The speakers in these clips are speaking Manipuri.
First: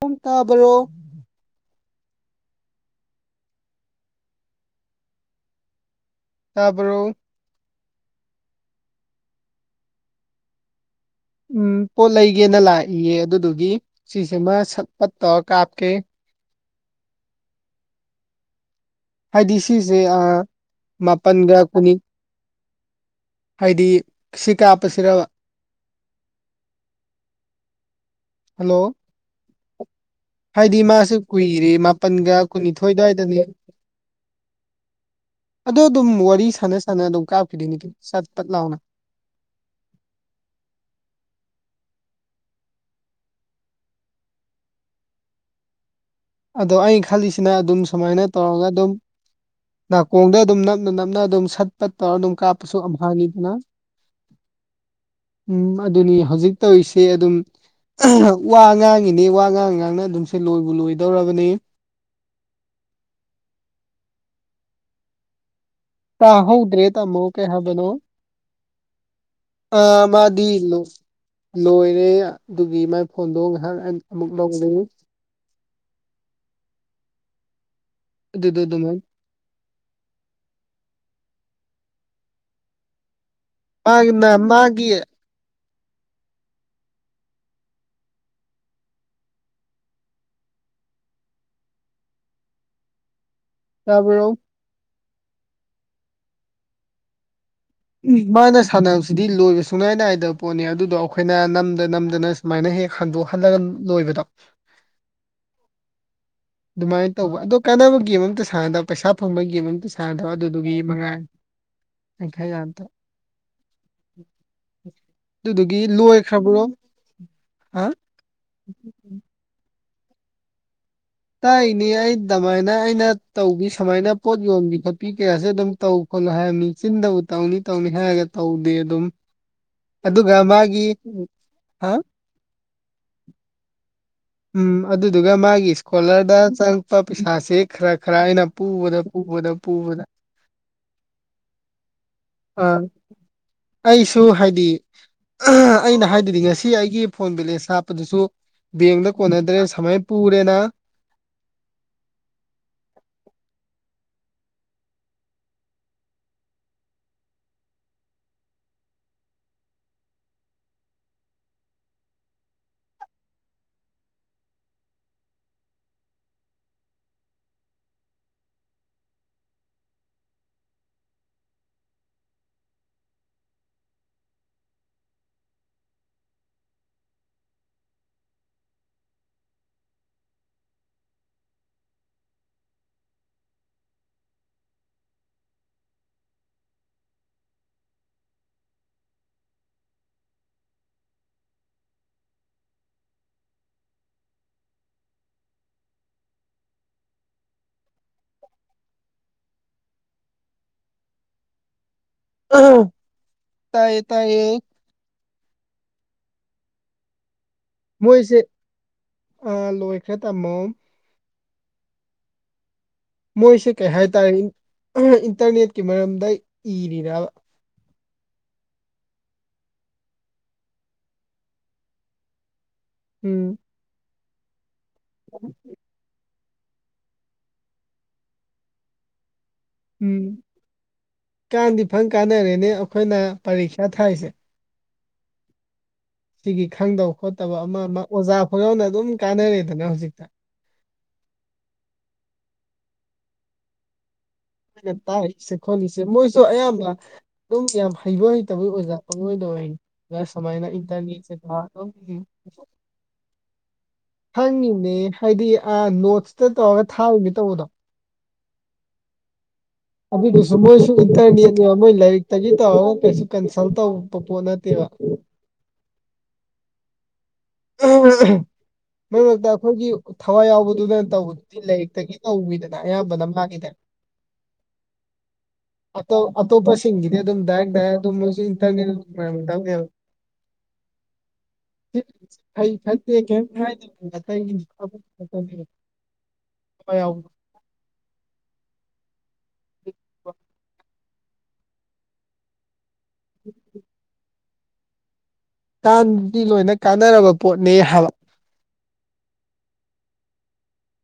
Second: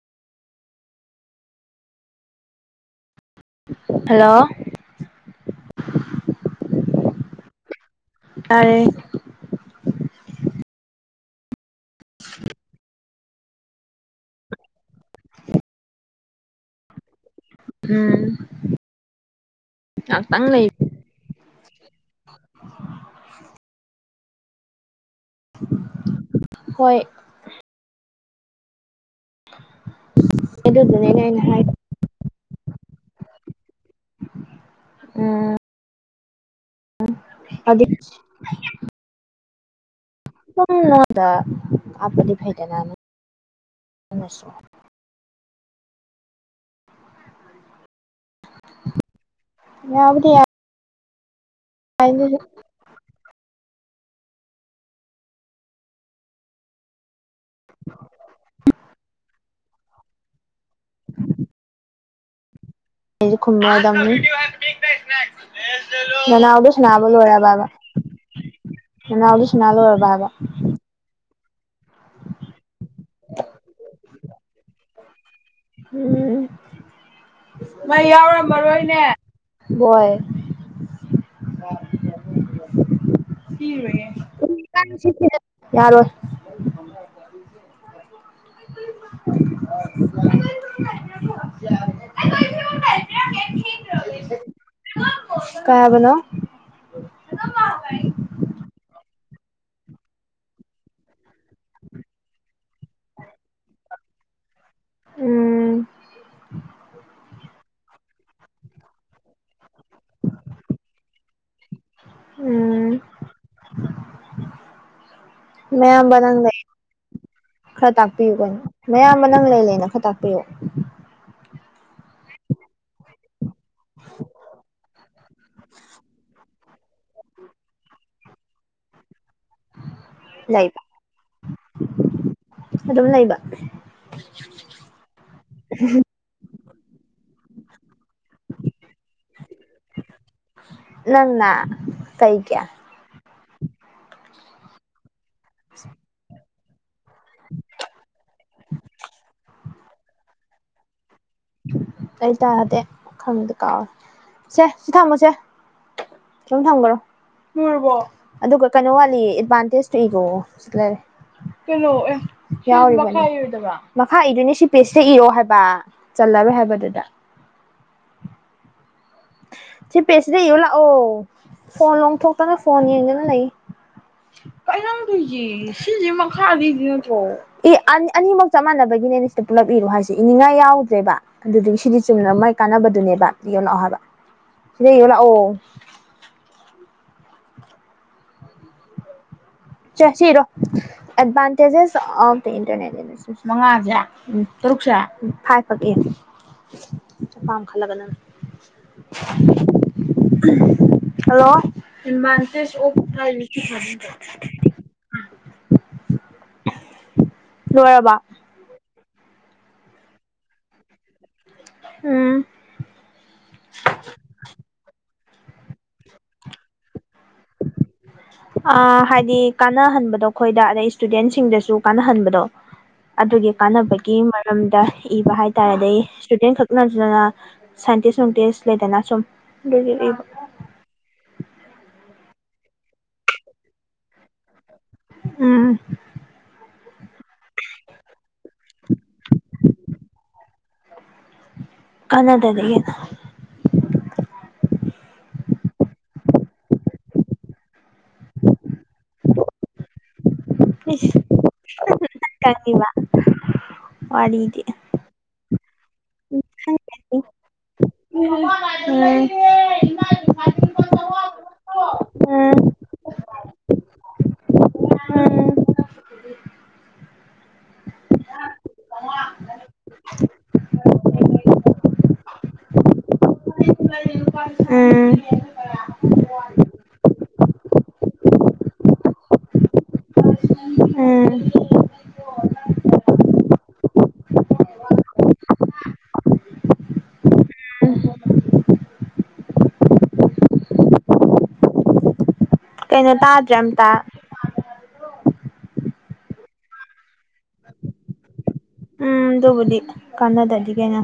ꯁꯨꯝ ꯇꯥꯕ꯭ꯔꯣ ꯍꯜꯂꯣ ꯇꯥꯕ꯭ꯔꯣ ꯇꯥꯔꯦ ꯎꯝ ꯄꯣꯠ ꯂꯩꯒꯦꯅ ꯂꯥꯛꯏꯌꯦ ꯑꯗꯨꯗꯨꯒꯤ ꯁꯤꯁꯤꯃ ꯁꯠ ꯄꯠ ꯇꯧꯔ ꯀꯥꯞꯀꯦ ꯎꯝ ꯍꯥꯏꯗꯤ ꯁꯤꯖꯦ ꯑ ꯉꯥꯛꯇꯪ ꯂꯩ ꯃꯥꯄꯜꯒ ꯀꯨꯟꯅꯤ ꯍꯥꯏꯗꯤ ꯁꯤ ꯀꯥꯞꯄꯁꯤꯔꯕ ꯍꯣꯏ ꯍꯜꯂꯣ ꯍꯥꯏꯗꯤ ꯃꯥꯁꯨ ꯑꯗꯨꯗꯨꯅꯦꯅꯦ ꯑꯩꯅ ꯍꯥꯏ ꯀꯨꯏꯔꯦ ꯃꯥꯄꯟꯒ ꯀꯨꯟꯅꯤꯊꯣꯏ ꯑꯗꯨꯋꯥꯏꯗꯅꯦ ꯎꯝ ꯑꯗꯣ ꯑꯗꯨꯝ ꯋꯥꯔꯤ ꯁꯥꯟꯅ ꯁꯥꯟꯅ ꯑꯗꯨꯝ ꯀꯥꯞꯈꯤꯗꯣꯏꯅꯤ ꯍꯥꯏꯗꯤ ꯑꯗꯨ ꯆꯠ ꯄꯠ ꯂꯥꯎꯅ [unintelligible] ꯍꯩꯞꯄꯗꯤ ꯐꯩꯗꯅ [unintelligible] ꯑꯗꯣ ꯑꯩꯅ ꯈꯜꯂꯤꯁꯤꯅ ꯑꯗꯨꯝ ꯁꯨꯃꯥꯏꯅ ꯇꯧꯔꯒ ꯑꯗꯨꯝ ꯌꯥꯕꯨꯗꯤ ꯅꯥꯀꯣꯡꯗ ꯌꯥꯏ ꯑꯗꯨꯝ ꯅꯞꯅ ꯅꯞꯅ ꯑꯗꯨꯝ ꯁꯠ ꯄꯠꯇ ꯇꯧꯔꯒ ꯑꯗꯨꯝ ꯑꯩꯁꯨ ꯀꯥꯞ ꯀꯁꯨ ꯑꯃꯝ ꯍꯥꯅꯤꯗꯅ ꯎꯝ ꯑꯗꯨꯅꯤ ꯍꯧꯖꯤꯛ ꯇꯧꯔꯤꯁꯦ ꯑꯗꯨꯝ ꯋꯥ ꯉꯥꯡꯉꯤꯅꯦ ꯋꯥ ꯉꯥꯡ ꯉꯥꯡꯅ ꯑꯗꯨꯝꯁꯦ ꯂꯣꯏꯕꯨ ꯂꯣꯏꯗꯧꯔꯕꯅꯤ ꯈꯨꯝꯃꯗꯝꯅꯤ ꯇꯥ ꯍꯧꯗ꯭ꯔꯦ ꯇꯝꯃꯣ ꯀꯩ ꯂꯣꯏꯔꯕꯕ ꯍꯥꯏꯕꯅꯣ ꯅꯅꯥꯎꯗꯣ ꯁꯥꯟꯅ ꯑ ꯂꯣꯏꯔꯕꯕ ꯃꯥꯗꯤ ꯅꯨꯡ ꯂꯣꯏꯔꯦ ꯑꯗꯨꯒꯤ ꯃꯥꯏ ꯐꯣꯟꯗꯣ ꯉꯥꯏꯍꯥꯛ ꯑꯃꯨꯛ ꯂꯧꯒꯅꯤ ꯎꯝ ꯃꯩ ꯑꯗꯨꯗꯣ ꯑꯗꯨꯃꯥꯏꯅ ꯌꯥꯎꯔꯝꯃꯔꯣꯏꯅꯦ ꯍꯣꯏ ꯃꯥꯒꯤꯅ ꯃꯥꯒꯤ [unintelligible] ꯌꯥꯔꯣꯏ [unintelligible] ꯇꯥꯕ꯭ꯔꯣ ꯀꯩ ꯍꯥꯏꯕꯅꯣ ꯃꯥꯅ ꯁꯥꯟꯅꯕꯁꯤꯗꯤ ꯂꯣꯏꯕ ꯁꯨꯡꯅꯥꯏ ꯅꯥꯏꯗꯕ ꯄꯣꯠꯅꯤ ꯑꯗꯨꯗꯣ ꯑꯩꯈꯣꯏꯅ ꯅꯝꯗ ꯅꯝꯗꯅ ꯁꯨꯃꯥꯏꯅ ꯍꯦꯛ ꯍꯟꯗꯣꯛꯍꯜꯂꯒ ꯂꯣꯏꯕꯗꯣ ꯎꯝ ꯑꯗꯨꯃꯥꯏꯅ ꯇꯧꯕ ꯑꯗꯣ ꯀꯥꯟꯅꯕ ꯒꯦꯝ ꯑꯃꯇ ꯁꯥꯟꯅꯗꯕ ꯄꯩꯁꯥ ꯐꯪꯕꯒꯤ ꯒꯦꯝ ꯑꯃꯇ ꯁꯥꯟꯅꯗꯕ ꯑꯗꯨꯗꯨꯒꯤ ꯃꯉꯥꯏ ꯈꯔꯥꯌꯥꯝꯇ ꯎꯝ ꯑꯗꯨꯗꯨꯒꯤ ꯃꯌꯥꯝꯕ ꯂꯣꯏꯈ꯭ꯔꯥꯕ꯭ꯔꯣ ꯍꯥ ꯄꯤꯕ ꯃꯌꯥꯝꯕ ꯅꯪ ꯂꯩꯅ ꯂꯩꯅ ꯈꯔ ꯇꯥꯛꯄꯤꯌꯨ ꯇꯥꯛꯏꯅꯤ ꯑꯩ ꯑꯇꯥꯃꯛꯅ ꯑꯩꯅ ꯇꯧꯕꯤ ꯁꯨꯃꯥꯏꯅ ꯄꯣꯠ ꯌꯣꯟꯕꯤ ꯈꯣꯠꯄꯤ ꯀꯌꯥꯁꯦ ꯑꯗꯨꯝ ꯇꯧ ꯈꯣꯠꯂꯣ ꯍꯥꯏꯕꯅꯤ ꯆꯤꯟꯗ ꯇꯧꯅꯤ ꯇꯧꯅꯤ ꯍꯥꯏꯔꯒ ꯇꯧꯗꯦ ꯑꯗꯨꯝ ꯑꯗꯨꯒ ꯂꯩꯕ ꯃꯥꯒꯤ ꯍꯥ ꯑꯗꯨꯝ ꯂꯩꯕ ꯎꯝ ꯑꯗꯨꯗꯨꯒ ꯃꯥꯒꯤ ꯏꯁꯀꯣꯂꯔꯗ ꯆꯪꯉꯛꯄ ꯄꯩꯁꯥꯥꯁꯦ ꯈꯔ ꯈꯔ ꯑꯩꯅ ꯄꯨꯕꯗ ꯄꯨꯕꯗ ꯄꯨꯕꯗ ꯅꯥ ꯀꯩꯒꯤ ꯑ ꯑꯩꯁꯨ ꯍꯥꯏꯗꯤ ꯑꯩꯅ ꯍꯥꯏꯗꯨꯗꯤ ꯉꯁꯤ ꯑꯩꯒꯤ ꯐꯣꯟ ꯕꯦꯂꯦꯁ ꯍꯥꯞꯄꯗꯨꯁꯨ ꯕꯦꯡꯅ ꯀꯣꯟꯅꯗ꯭ꯔꯦ ꯁꯨꯃꯥꯏꯅ ꯄꯨꯔꯦꯅ ꯑꯩ ꯇꯥꯗꯦ ꯈꯪꯗ‌ꯦ ꯀꯥꯎꯋꯦ ꯁꯦ ꯁꯤ ꯊꯝꯃꯣꯁꯦ ꯑꯗꯨꯝ ꯊꯝꯒ꯭ꯔꯣ ꯂꫭꯏꯔꯕꯣ ꯑꯗꯨꯒ ꯀꯩꯅꯣ ꯋꯥꯠꯂꯤ ꯑꯦꯗꯚꯥꯟꯇꯦꯖꯇꯣ ꯏꯒꯣ ꯁꯤꯗ ꯂꯩꯔꯦ [inaudible] ꯆꯜꯂꯔꯣꯏ ꯍꯥꯏꯕꯗꯨꯗ ꯁꯤ ꯄꯦꯁꯤꯗ ꯏꯔꯥꯏ ꯂꯥꯛꯑꯣ ꯐꯣꯟ ꯂꯣꯡꯊꯣꯛꯇꯅ ꯐꯣꯟ ꯌꯦꯡꯗꯨꯅ ꯂꯩ ꯀꯩꯅꯣ ꯅꯪ ꯇꯧꯔꯤꯁꯦ ꯁꯤꯁꯦ ꯃꯈꯥꯁꯤꯗ ꯏꯗꫭꯏ ꯅꯠꯇ꯭ꯔꯣ ꯑꯦ ꯑꯅꯤ ꯑꯅꯤꯃꯛ ꯆꯞ ꯃꯥꯟꯅꯕꯒꯤꯅꯦ ꯁꯤꯗ ꯄꯨꯂꯞ ꯏꯔꯣ ꯍꯥꯏꯁꯦ ꯏꯅꯤꯡꯉꯥꯏ ꯌꯥꯎꯗ꯭ꯔꯦꯕ ꯑꯗꯨꯏꯗꯨꯒꯤ ꯁꯤꯒꯤ ꯆꯨꯝꯅ ꯃꯒꯤ ꯀꯥꯟꯅꯕꯗꯨꯅꯦꯕ ꯌꯣꯡꯂ ꯂꯥꯎ ꯍꯥꯏꯕ ꯁꯤꯗ ꯌꯦꯡꯂ ꯂꯥꯛꯑꫭ ꯆ‌ꯦ ꯁꯤꯏꯔꯣ ꯑ‌ꯦꯗꯚꯥꯟꯇꯦꯖ ꯑꫭꯞ ꯗꯥ ꯏꯟꯇꯔꯅꯦꯠ ꯃꯉꯥꯁꯦ ꯇꯔꯨꯛꯁꯦ ꯐꯥꯏꯐꯂꯛ ꯏꯍꯟꯗꯣꯏ ꯄꯥꯝ ꯈꯜꯂꯒ ꯅꯪꯅ ꯍꯜꯂꯣ [inaudible] ꯇꯥꯏꯌꯦ ꯇꯥꯏꯌꯦ ꯂꯣꯏꯔꯕ ꯃꯣꯏꯁꯦ ꯑꯥ ꯂꯣꯏꯈ꯭ꯔꯦ ꯇꯥꯃꯣ ꯑꯝ ꯃꯣꯏꯁꯦ ꯀꯔꯤ ꯍꯥꯏꯇꯥꯔꯦ ꯏꯟꯇꯔꯅꯦꯠꯀꯤ ꯃꯔꯝꯗ ꯏꯔꯤꯔꯕ ꯑ ꯍꯥꯏꯗꯤ ꯀꯥꯟꯅꯍꯟꯕꯗꯣ ꯑꯩꯈꯣꯏꯗ ꯑꯗꯩ ꯏꯁꯇꯨꯗꯦꯟꯁꯤꯡꯗꯁꯨ ꯀꯥꯟꯅꯍꯟꯕꯗꯣ ꯑꯗꯨꯒꯤ ꯎꯝ ꯀꯥꯟꯅꯕꯒꯤ ꯃꯔꯝꯗ ꯏꯕ ꯍꯥꯏꯇꯥꯔ‌ꯦ ꯑꯗꯩ ꯏꯁꯇꯨꯗꯦꯟ ꯈꯛꯅꯠꯇꯅ ꯁꯥꯏꯟꯇꯤꯁ ꯅꯨꯡꯇꯤꯁ ꯂꯩꯗꯅ ꯁꯨꯝ ꯑꯗꯨꯒꯤ ꯏꯕ ꯎꯝ ꯀꯥꯟꯗꯤ ꯐꯖꯅ ꯀꯥꯟꯅꯔꯦꯅꯦ ꯑꯩꯈꯣꯏꯅ ꯄꯔꯤꯈꯌꯥ ꯊꯥꯏꯁꯦ ꯎꯝ ꯁꯤꯒꯤ ꯈꯪꯗꯕ ꯈꯣꯠꯇꯕ ꯑꯃ ꯑꯃ ꯑꯣꯖꯥ ꯑꯩꯈꯣꯏꯅ ꯑꯗꯨꯝ ꯀꯥꯟꯅꯔꯦꯗꯅ ꯍꯧꯖꯤꯛꯇꯤ ꯀꯟꯅꯥꯗꯗꯤ ꯀꯩꯅꫭ ꯑꯩꯈꫭꯅ ꯇꯥꯛꯏꯁꯦ ꯈꯣꯠꯂꯤꯁꯦ ꯃꯣꯏꯁꯨ ꯑꯌꯥꯝꯕ ꯑꯗꯨꯝ ꯌꯥꯝ ꯍꯩꯕ ꯍꯩꯇꯕꫭ ꯑꯣꯖꯥ ꯄꯪꯑꫭꯏꯗ ꯑꯣꯏ ꯁꯨꯃꯥꯏꯅ ꯏꯁ ꯏꯟꯇꯔꯅꯦꯠꯁꯦ ꯑꯗꯨꯝ [inaudible] ꯋꯥꯔꯤꯗꯤ ꯍꯪꯉꯤꯅꯦ ꯍꯥꯏꯗꯤ ꯑꯥ ꯅꯣꯠꯁꯇ ꯇꯧꯔꯒ ꯊꯥꯔꯤꯅꯦ ꯇꯧꯕꯗꯣ ꯎꯝ ꯑꯗꯨꯗꯨꯁꯨ ꯃꯣꯏꯁꯨ ꯏꯟꯇꯔꯅꯦꯠꯅꯦꯕ ꯃꯣꯏ ꯂꯥꯏꯔꯤꯛꯇꯒꯤ ꯇꯧꯔꯒ ꯀꯩꯁꯨ ꯀꯟꯁꯜ ꯇꯧꯕ ꯄꯣꯠ ꯅꯠꯇꯦꯕ ꯃꯔꯛ ꯃꯔꯛꯇ ꯑꯩꯈꯣꯏꯒꯤ ꯊꯋꯥꯏ ꯌꯥꯎꯕꯗꯨꯅ ꯇꯧꯕꯗꯨꯗꯤ ꯂꯥꯏꯔꯤꯛꯇꯒꯤ ꯇꯧꯋꯤꯗꯅ ꯑꯌꯥꯝꯕꯅ ꯃꯥꯒꯤꯗꯤ ꯎꯝ ꯑꯇꫭ ꯑꯇꯣꯞꯄꯁꯤꯡꯒꯤꯗꯤ ꯑꯗꯨꯝ ꯗꯥꯏꯔꯦꯛ ꯗꯥꯏꯔꯦꯛ ꯑꯗꯨ ꯃꫭꯏꯁꯨ ꯏꯟꯇꯔꯅ‌ꯦꯠ [unintelligible] ꯑꯥ ꯐꯩ ꯐꯠꯇꯦ ꯀꯔꯤꯝꯗꯦ ꯑꯇꯩ [unintelligible] ꯊꯋꯥꯏꯌꯥꯎꯕꯗꫭ [unintelligible] ꯀꯩꯅꯣ ꯇꯥꯗ꯭ꯔꯦ ꯑꯝꯇ ꯀꯟꯗꯤ ꯂꯣꯏꯅ ꯀꯥꯟꯅꯔꯕ ꯄꯣꯠꯅꯦ ꯍꯥꯏꯕ ꯎꯝ ꯑꯗꯨꯕꯨꯗꯤ ꯀꯥꯟꯅꯗꯗꯤ ꯀꯩꯅꯣ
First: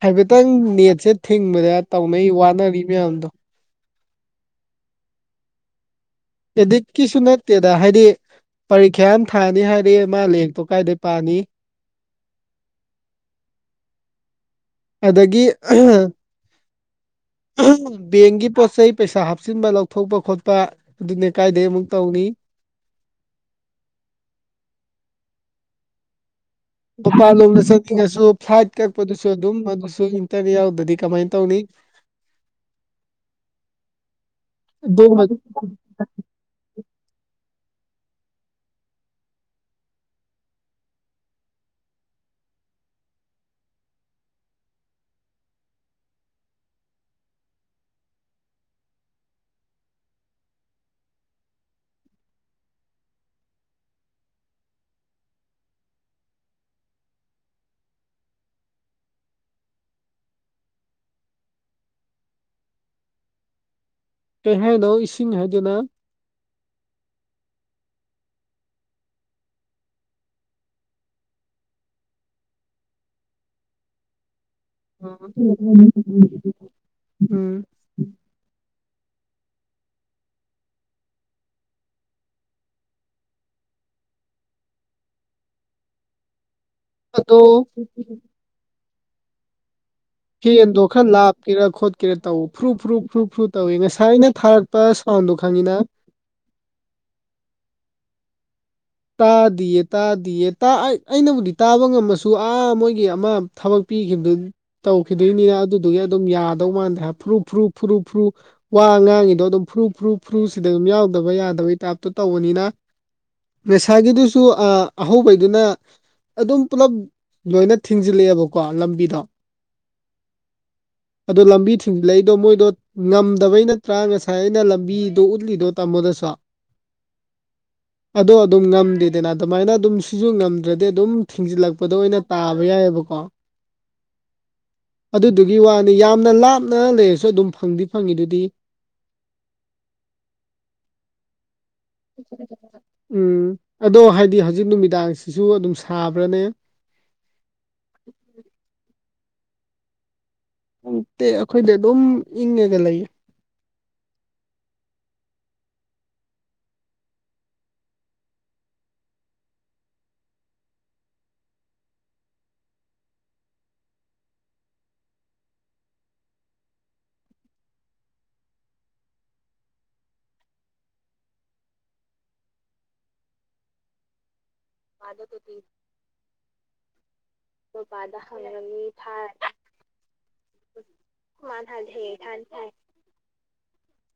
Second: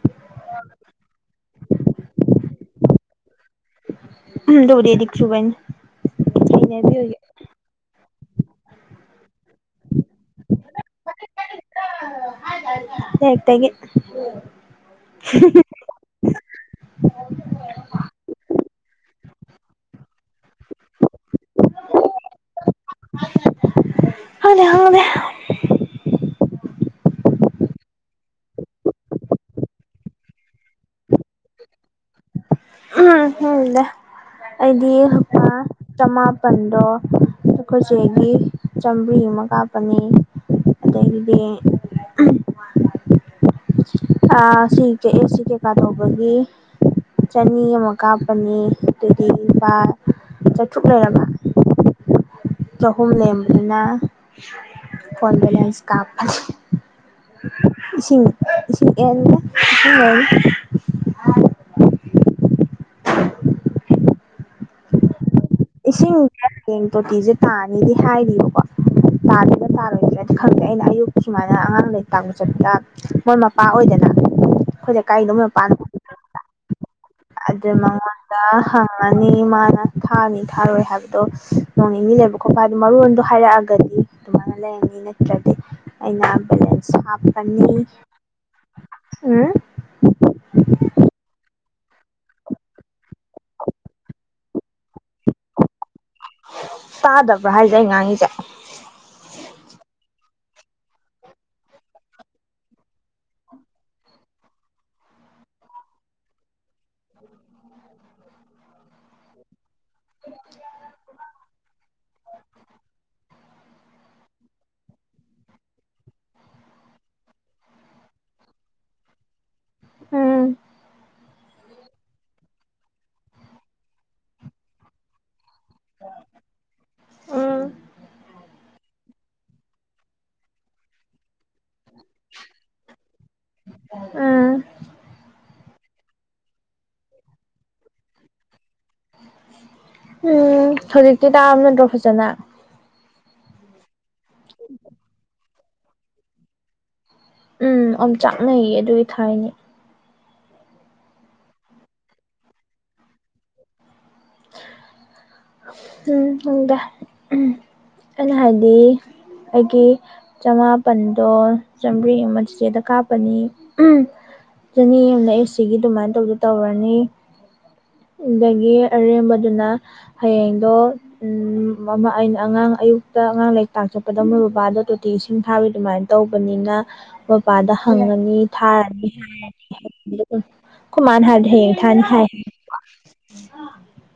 ꯍꯥꯏꯐꯦꯠꯇꯪ ꯅꯦꯠꯁꯦ ꯊꯤꯡꯕꯗ ꯇꯧꯅꯩ ꯋꯥꯅꯔꯤ ꯃꯌꯥꯝꯗꯣ ꯎꯝ ꯑꯗꯨꯕꯨꯗꯤ ꯑꯦꯗꯤꯛ ꯆꯨꯕꯩꯅꯤ ꯍꯩꯅꯕꯤꯕꯒꯤ ꯑꯦꯗꯤꯛꯀꯤꯁꯨ ꯅꯠ ꯇꯦꯗ ꯍꯥꯏꯗꯤ ꯄꯔꯤꯈ꯭ꯌꯥ ꯑꯃ ꯊꯥꯅꯤ ꯍꯥꯏꯔꯦ ꯃꯥ ꯂꯛꯇꯣ ꯀꯥꯏꯗꯩ ꯄꯥꯅꯤ ꯑ [unintelligible] ꯑꯗꯒꯤ ꯕꯦꯡꯒꯤ ꯄꯣꯠ ꯆꯩꯩ ꯄꯩꯁꯥ ꯍꯥꯞꯆꯤꯟꯕ ꯂꯧꯊꯣꯛꯄ ꯈꯣꯠꯄ ꯑꯗꯨꯅꯤ ꯀꯥꯏꯗꯩ ꯑꯃꯨꯛ ꯇꯧꯅꯤ [unintelligible] ꯃꯄꯥꯟ ꯂꯣꯝꯗ ꯆꯠꯅꯤꯡꯉꯁꯨ ꯐ꯭ꯂꯥꯏꯠ ꯀꯛꯄꯗꯨꯁꯨ ꯑꯗꯨꯝ ꯑꯗꯨꯁꯨ ꯏꯟꯇꯔꯅꯦꯠ ꯌꯥꯎꯗꯗꯤ ꯀꯃꯥꯏꯅ ꯇꯧꯅꯤ [inaudible] ꯎꯝ ꯑꯩꯗꯤ ꯑꯗꯨꯝꯕ [unintelligible] ꯆꯃꯥꯄꯟꯗꯣ ꯑꯩꯈꯏ ꯆꯦꯒꯤ ꯆꯥꯝꯃ꯭ꯔꯤ ꯑꯃ ꯀꯥꯞꯄꯅꯤ [unintelligible] ꯑ ꯁꯤ ꯀ ꯑꯦ ꯁꯤ ꯀꯩꯀꯥ ꯇꯧꯕꯒꯤ ꯆꯅꯤ ꯑꯃ ꯀꯥꯞꯄꯅꯤ ꯑꯗꯨꯗꯤ ꯂꯨꯄꯥ ꯆꯥꯇ꯭ꯔꯨꯛ ꯂꯩꯔꯕ ꯆꯍꯨꯝ ꯂꯦꯝꯕꯗꯨꯅ ꯐꯣꯟ ꯕꯦꯂꯦꯟꯁ ꯀꯥꯞꯄꯅꯤ ꯏꯁꯤꯡ ꯏꯁꯤꯡ ꯑꯦꯟꯗ ꯏꯁꯤꯡꯅ ꯂꯩꯅꯤ ꯀꯩ ꯍꯥꯏꯅꯣ ꯏꯁꯤꯡ ꯍꯥꯏꯗꯨꯅ ꯏꯁꯤꯡꯖꯦ ꯍꯌꯦꯡ ꯇꯣꯇꯤꯖꯦ ꯇꯥꯅꯦꯗꯤ ꯍꯥꯏꯔꯤꯕꯀꯣ ꯇꯥꯒꯗꯔ ꯇꯥꯔꯣꯏꯗ꯭ꯔꯗꯤ ꯈꯪꯗꯦ ꯑꯩꯅ ꯑꯌꯨꯛ ꯁꯨꯃꯥꯏꯅ ꯑꯉꯥꯡ ꯂꯥꯏꯔꯤꯛ ꯇꯥꯛꯄ ꯆꯠꯄꯗ ꯃꯣꯏ ꯃꯄꯥ ꯑꯣꯏꯗꯅ ꯑꯩꯈꯣꯏ ꯂꯩꯀꯥꯏꯒꯤꯗꯣ ꯃꯣꯏ ꯃꯄꯥꯅ [inaudible] ꯑꯗꯨ ꯃꯉꫭꯟ ꯗꯥ ꯍꯪꯉꯅꯤ ꯃꯥꯅ ꯊꯥꯔꯅꯤ ꯊꯥꯔꯣꯏ ꯍꯥꯏꯕꯗꯣ ꯅꯣꯡ ꯅꯤꯅꯤ ꯂꯩꯕ ꯃꯔꯣꯟꯗꯣ ꯍꯥꯏꯔꯛꯑꯒꯗꯤ ꯑꯗꯨꯃꯥꯏꯅ ꯂꯩꯔꯅꯤ ꯅꯠꯇ꯭ꯔꯗꯤ ꯑꯩꯅ ꯑꯗꯣ ꯁꯥꯞꯐꯅꯤ ꯎꯝ ꯐꯦꯟꯗꯣ ꯈꯔꯥꯞꯀꯦꯔ ꯈꯣꯠꯀꯦꯔꯥ ꯇꯧ ꯐ꯭ꯔꯨꯞ ꯐꯨꯨꯞ ꯐꯨꯨꯞ ꯐ꯭ꯔꯨ ꯇꯧꯏꯦ ꯉꯁꯥꯏꯅ ꯊꯥꯔꯛ ꯄ ꯁꯥꯎꯟꯗꯣ ꯈꯪꯉꯤꯅ ꯇꯥꯗꯕ꯭ꯔꯥ ꯍꯥꯏꯖꯦ ꯑꯩ ꯉꯥꯡꯉꯤꯖꯦ ꯇꯥꯗꯤꯌꯦ ꯇꯥꯗꯤꯌꯦ ꯑꯩꯅꯕꯨꯗꯤ ꯇꯥꯕ ꯉꯝꯃꯁꯨ ꯑꯥ ꯃꯣꯏꯒꯤ ꯑꯃ ꯊꯕꯛ ꯄꯤ ꯇꯧꯈꯤꯗꯣꯏꯅꯤꯅ ꯑꯗꯨꯗꯨꯒꯤ ꯑꯗꯨꯝ ꯌꯥ ꯗꯧ ꯃꯥꯟꯗꯦ ꯐꯨꯔꯨ ꯐꯔꯨ ꯐꯔꯨ ꯐꯨꯔꯨ ꯋꯥ ꯉꯥꯡꯉꯤꯗꯣ ꯑꯗꯨꯝ ꯐꯨꯔꯨ ꯐꯨꯔꯨ ꯐꯨꯔꯨꯁꯤꯗ ꯑꯗꯨꯝ ꯌꯥꯎꯗꯕ ꯌꯥꯗꯕꯩ ꯇꯥꯏꯞꯇ ꯇꯧꯕꯅꯤꯅ ꯃꯦꯁꯥꯒꯤꯗꯨꯁꯨ ꯑꯍꯧꯕꯩꯗꯨꯅ ꯑꯗꯨꯝ ꯄꯨꯂꯞ ꯂꯣꯏꯅ ꯊꯤꯡꯖꯤꯜꯂꯛꯑꯦꯕꯀꯣ ꯂꯝꯕꯤꯗꯣ ꯎꯝ ꯑꯗꯣ ꯂꯝꯕꯤ ꯊꯁꯤꯡꯁꯤꯜ ꯂꯩꯏꯗꯣ ꯃꯣꯏꯗꯣ ꯉꯝꯗꯕꯩ ꯅꯠꯇ꯭ꯔꯥ ꯉꯁꯥꯏ ꯑꯩꯅ ꯂꯝꯕꯤꯗꯣ ꯎꯠꯂꯤꯗꯣ ꯇꯥꯃꯣꯗꯁꯨ ꯎꯝ ꯑꯗꯣ ꯑꯗꯨꯝ ꯉꯝꯗꯦꯗꯅ ꯑꯗꯨꯃꯥꯏꯅ ꯑꯗꯨꯝ ꯁꯤꯁꯨ ꯉꯝꯗ꯭ꯔꯗꯤ ꯑꯗꯨꯝ ꯊꯤꯡꯖꯤꯜꯂꯛꯄꯗ ꯑꯣꯏꯅ ꯇꯥꯕ ꯌꯥꯏꯑꯕꯀꯣ ꯎꯝ ꯑꯗꯨꯗꯨꯒꯤ ꯋꯥꯅꯤ ꯌꯥꯝꯅ ꯂꯥꯞꯅ ꯂꯩꯔꯁꯨ ꯑꯗꯨꯝ ꯐꯪꯗꯤ ꯐꯪꯉꯤ ꯑꯗꯨꯗꯤ ꯎꯝ ꯍꯧꯖꯤ ꯇꯥ ꯅꯇ꯭ꯔꯣ ꯎꯝ ꯑꯗꯣ ꯍꯥꯏꯗꯤ ꯍꯧꯖꯤꯛ ꯅꯨꯃꯤꯗꯥꯡꯁꯤꯁꯨ ꯑꯗꯨꯝ ꯁꯥꯕ꯭ꯔꯅꯦ ꯎꯝ ꯑꯣꯝꯆꯥꯛꯅꯩꯌꯦ ꯑꯗꯨꯒꯤ ꯊꯥꯏꯅꯦ ꯅꯪꯇꯦ ꯑꯩꯈꯣꯏꯗ ꯑꯗꯨꯝ ꯏꯪꯉꯒ ꯂꯩꯌꯦ ꯎꯝꯗ ꯎꯝ ꯑꯩꯅ ꯍꯥꯏꯗꯤ ꯑꯩꯒꯤ ꯆꯃꯥꯄꯜꯗꯣ ꯆꯥꯝꯔꯤ ꯑꯃ ꯆꯤꯆꯦꯗ ꯀꯥꯞꯄꯅꯤ ꯆꯅꯤ ꯑꯃꯅ ꯑꯦꯁ ꯁꯤꯒꯤ ꯑꯗꯨꯃꯥꯏꯅ ꯇꯧꯗ ꯇꯧꯔꯅꯤ ꯑꯗꯒꯤ ꯑꯔꯦꯝꯕꯗꯨꯅ ꯍꯌꯦꯡꯗꯣ ꯎꯝꯃ ꯑꯩꯅ ꯑꯉꯥꯡ ꯑꯌꯨꯛꯇ ꯑꯉꯥꯡ ꯂꯥꯏꯔꯤꯛ ꯇꯥꯛ ꯆꯠꯄꯗ ꯃꯣꯏ ꯃꯄꯥꯗꯣ ꯇꯤ ꯏꯁꯤꯡ ꯐꯥꯕꯤ ꯑꯗꯨꯃꯥꯏꯅ ꯇꯧꯕꯅꯤꯅ ꯃꯄꯥꯗ ꯍꯪꯉꯅꯤ ꯊꯥꯔꯅꯤ ꯍꯥꯏꯔꯅꯤ ꯑꯩꯈꯣꯏ ꯃꯥꯅ ꯍꯥꯏꯕꯗꯤ ꯍꯌꯦꯡ ꯊꯥꯔꯅꯤ ꯍꯥꯏ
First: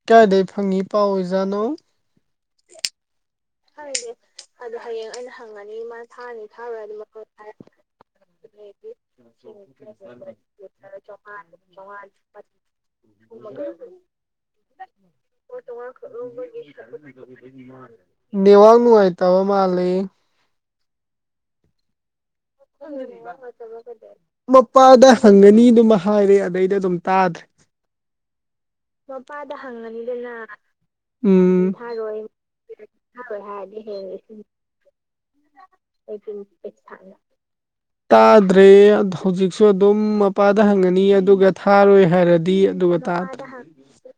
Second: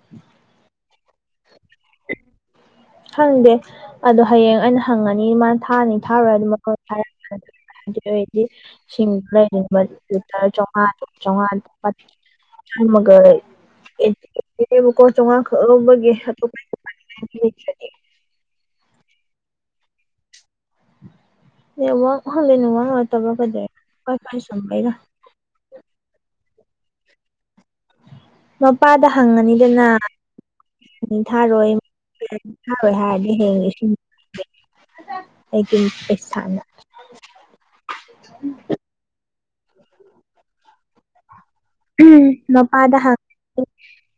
ꯀꯥꯏꯗꯒꯩ ꯐꯪꯏꯤ ꯄꯥꯎ ꯑꯣꯏꯖꯥꯠꯅꯣ ꯈꯪꯗꯦ ꯍꯥꯏꯅꯦ ꯑꯗꯣ ꯍꯌꯦꯡ ꯑꯗꯣ ꯑꯩꯅ ꯍꯌꯦꯡ ꯑꯩꯅ ꯍꯪꯉꯅꯤ ꯃꯥꯅ ꯍꯪꯒꯅꯤ ꯊꯥꯅꯤ ꯃꯥ ꯊꯥꯔꯣꯏ ꯊꯥꯔꯅꯤ ꯑꯗꯨ ꯃꯐꯝ ꯊꯥꯔꯨꯔꯣꯏ ꯍꯥꯏꯔꯛꯀꯅꯤ ꯑꯗꯨ ꯑꯗꯨ ꯑꯣꯏꯗꯤ ꯁꯤꯡꯗ ꯂꯩꯔꯤꯕꯇꯔꯝꯃꯉꯥ ꯆꯥꯃꯉꯥ ꯆꯥꯝꯃꯒꯦꯕꯀꯣ ꯆꯥꯝꯃꯉꯥ ꯈꯛ ꯂꯧꯕꯒꯤꯇꯣꯞꯄ ꯅꯦꯋꯥꯛ ꯅꯨꯉꯥꯏꯇꯕ ꯃꯥꯂꯤ ꯅꯦꯠꯋꯥꯛ ꯐꯪꯗꯦ ꯅꯦꯋꯥꯛ ꯅꯨꯉꯥꯏꯇꯕ ꯀꯩꯗ ꯋꯥꯏ ꯐꯥꯏ ꯁꯝꯕꯩꯔ ꯐꯪꯒꯅꯤꯗꯨꯃ ꯍꯥꯏꯔꯦ ꯑꯗꯩꯗ ꯑꯗꯨꯝ ꯇꯥꯗ꯭ꯔꯦ ꯃꯄꯥꯗ ꯍꯪꯉꯅꯤꯗꯅ ꯊꯥꯔꯣꯏ ꯎꯝ ꯊꯔꯣꯏ ꯊꯥꯔꯣꯏ ꯊꯣꯏ ꯍꯌꯦꯡ ꯍꯥꯏꯔꯗꯤ ꯂꯤꯁꯤꯡ ꯍꯦꯉꯦꯁꯤ ꯑꯩꯒꯤ ꯄꯩꯁꯥꯅ [unintelligible] ꯇꯥꯗ꯭ꯔꯦ ꯍꯧꯖꯤꯛꯁꯨ ꯑꯗꯨꯝ ꯃꯄꯥꯗ ꯍꯪꯉꯅꯤ ꯑꯗꯨꯒ ꯊꯥꯔꯣꯏ ꯍꯥꯏꯔꯗꯤ ꯑꯗꯨꯒ ꯇꯥꯗ꯭ꯔꯦ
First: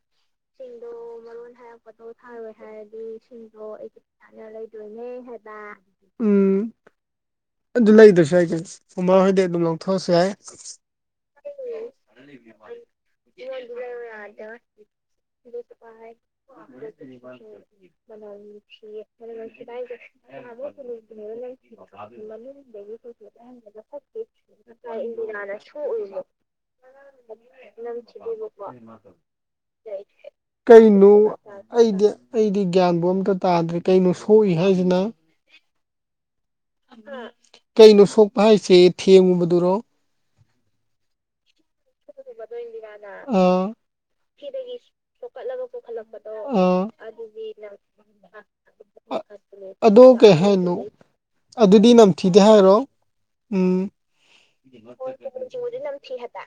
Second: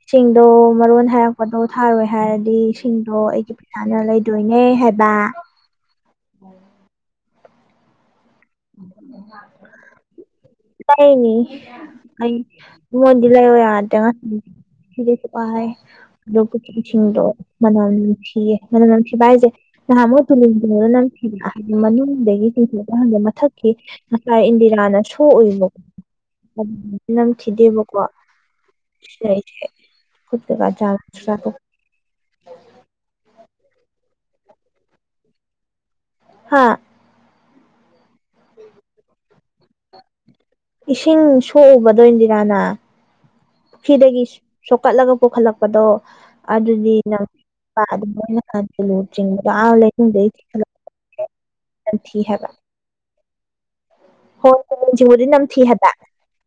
ꯏꯁꯤꯡꯗꯣ ꯃꯔꯣꯟ ꯍꯥꯏꯔꯛꯄꯗꯣ ꯊꯥꯔꯣꯏ ꯍꯥꯏꯔꯗꯤ ꯏꯁꯤꯡꯗꯣ ꯄꯩꯁꯥꯅ ꯂꯩꯗꯣꯏꯅꯦ ꯍꯥꯏꯕ ꯎꯝ ꯑꯗꯨ ꯂꯩꯗ꯭ꯔꯁꯨ ꯌꯥꯏ ꯎꯃꯥ ꯍꯣꯏꯗꯤ ꯑꯗꯨꯝ ꯂꯧꯊꯣꯛꯑꯁꯨ ꯌꯥꯏ ꯂꯩꯅꯤ ꯑꯩ ꯃꯣꯟꯗꯤ ꯂꯩꯌꯣ ꯌꯥꯗꯦ ꯁꯤꯗꯦꯁꯨꯄ ꯍꯥꯏ ꯑꯗꯨꯒꯗꯁꯤꯡꯗꯣ ꯃꯅꯂꯝꯊꯤꯑ ꯃꯅꯝ ꯅꯝꯊꯤꯕ ꯍꯥꯏꯁꯦ ꯅꯍꯥꯝꯨꯛ ꯊꯨꯗꯅꯅ ꯅꯪ ꯊꯤꯕꯅ ꯆꯤꯡꯁꯤꯜꯂ ꯍꯪꯦ ꯊꯛꯈꯤ ꯉꯁꯥꯏ ꯏꯟꯗꯤꯔꯥꯅ ꯁꯣꯎꯏ ꯅꯝꯈꯤꯗꯦꯕꯀꯣ ꯁꯤꯅ ꯑꯩꯁꯦ ꯈꯨ ꯀ ꯆꯥ꯭ꯔ ꯀꯩꯅꯣ ꯑꯩꯗꯤ ꯑꯩꯗꯤ ꯒ꯭ꯌꯥꯟꯕꯨ ꯑꯝꯇ ꯇꯥꯗ꯭ꯔꯦ ꯀꯩꯅꯣ ꯁꯣꯛꯏ ꯍꯥꯏꯁꯤꯅ ꯍꯥꯥ ꯀꯩꯅꯣ ꯁꯣꯛꯄ ꯍꯥꯏꯁꯦ ꯊꯦꯡꯉꯨꯕꯗꯨꯔꯣ ꯏꯁꯤꯡ ꯁꯣꯛꯎꯕꯗꯣꯏꯗꯤ [unintelligible] ꯑ ꯐꯤꯗꯒꯤ ꯁꯣꯛꯀꯠꯂꯒ ꯄꯨꯈꯠꯂꯛꯄꯗꯣ ꯑꯥ ꯑꯗꯨꯗꯤ ꯅꯪ [unintelligible] [unintelligible] ꯑꯦ ꯑꯗꯣ ꯂꯩꯅꯨꯡꯗꯩ ꯀꯩ ꯆꯤ [unintelligible] ꯍꯥꯏꯅꯣ ꯑꯗꯨꯗꯤ ꯅꯝꯊꯤꯗꯦ ꯍꯥꯏꯔꯣ ꯍꯣꯏ ꯇꯤꯂꯨ ꯆꯤꯡꯕꯗꯤ ꯅꯝꯊꯤ ꯎꯝꯗꯤ [unintelligible] ꯍꯥꯏꯕ ꯅꯝꯊꯤ ꯍꯥꯏꯕ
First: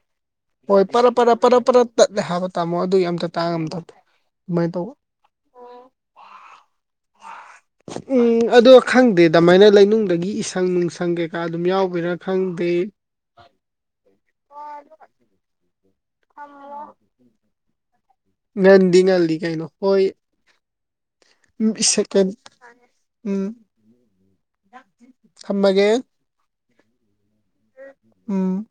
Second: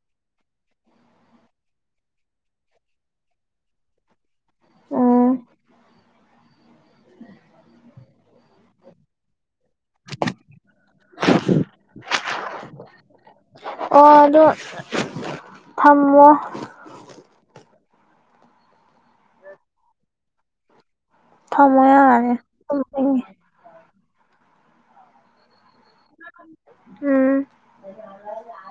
ꯍꯣꯏ ꯄꯔꯥ ꯄꯔꯥ ꯄꯔꯥ ꯄꯔꯥ ꯇꯠꯂꯦ ꯍꯥꯏꯕ ꯇꯥꯃꯣ ꯑꯗꯨꯏ ꯑꯝꯇ ꯇꯥ ꯉꯝꯗ [unintelligible] ꯃꯥꯏ ꯇꯧꯕ ꯎꯝ ꯑꯣ [unintelligible] ꯎꯝ ꯑꯗꯣ ꯈꯪꯗꯦ ꯑꯗꯃꯥꯏꯅ ꯂꯩ ꯅꯨꯡꯗꯒꯤ ꯏꯁꯪ ꯅꯨꯡꯁꯪ ꯀꯩꯀꯥ ꯑꯗꯨꯝ ꯌꯥꯎꯕꯩꯔꯥ ꯈꯪꯗꯦ ꯑꯣ [unintelligible] ꯑꯗꯣ ꯊꯝꯃꯣ ꯉꯥꯟꯗꯤ ꯉꯜꯂꯤ ꯀꯩꯅꯣ ꯍꯣꯏ ꯎꯝ ꯊꯝꯃꯣ ꯏ ꯁꯦꯀꯦꯟ ꯌꯥꯔꯦ [unintelligible] ꯇꯨꯝꯅꯤꯡꯉꯦ ꯎꯝ [unintelligible] ꯊꯝꯃꯒꯦ ꯎꯝ [unintelligible] ꯎꯝ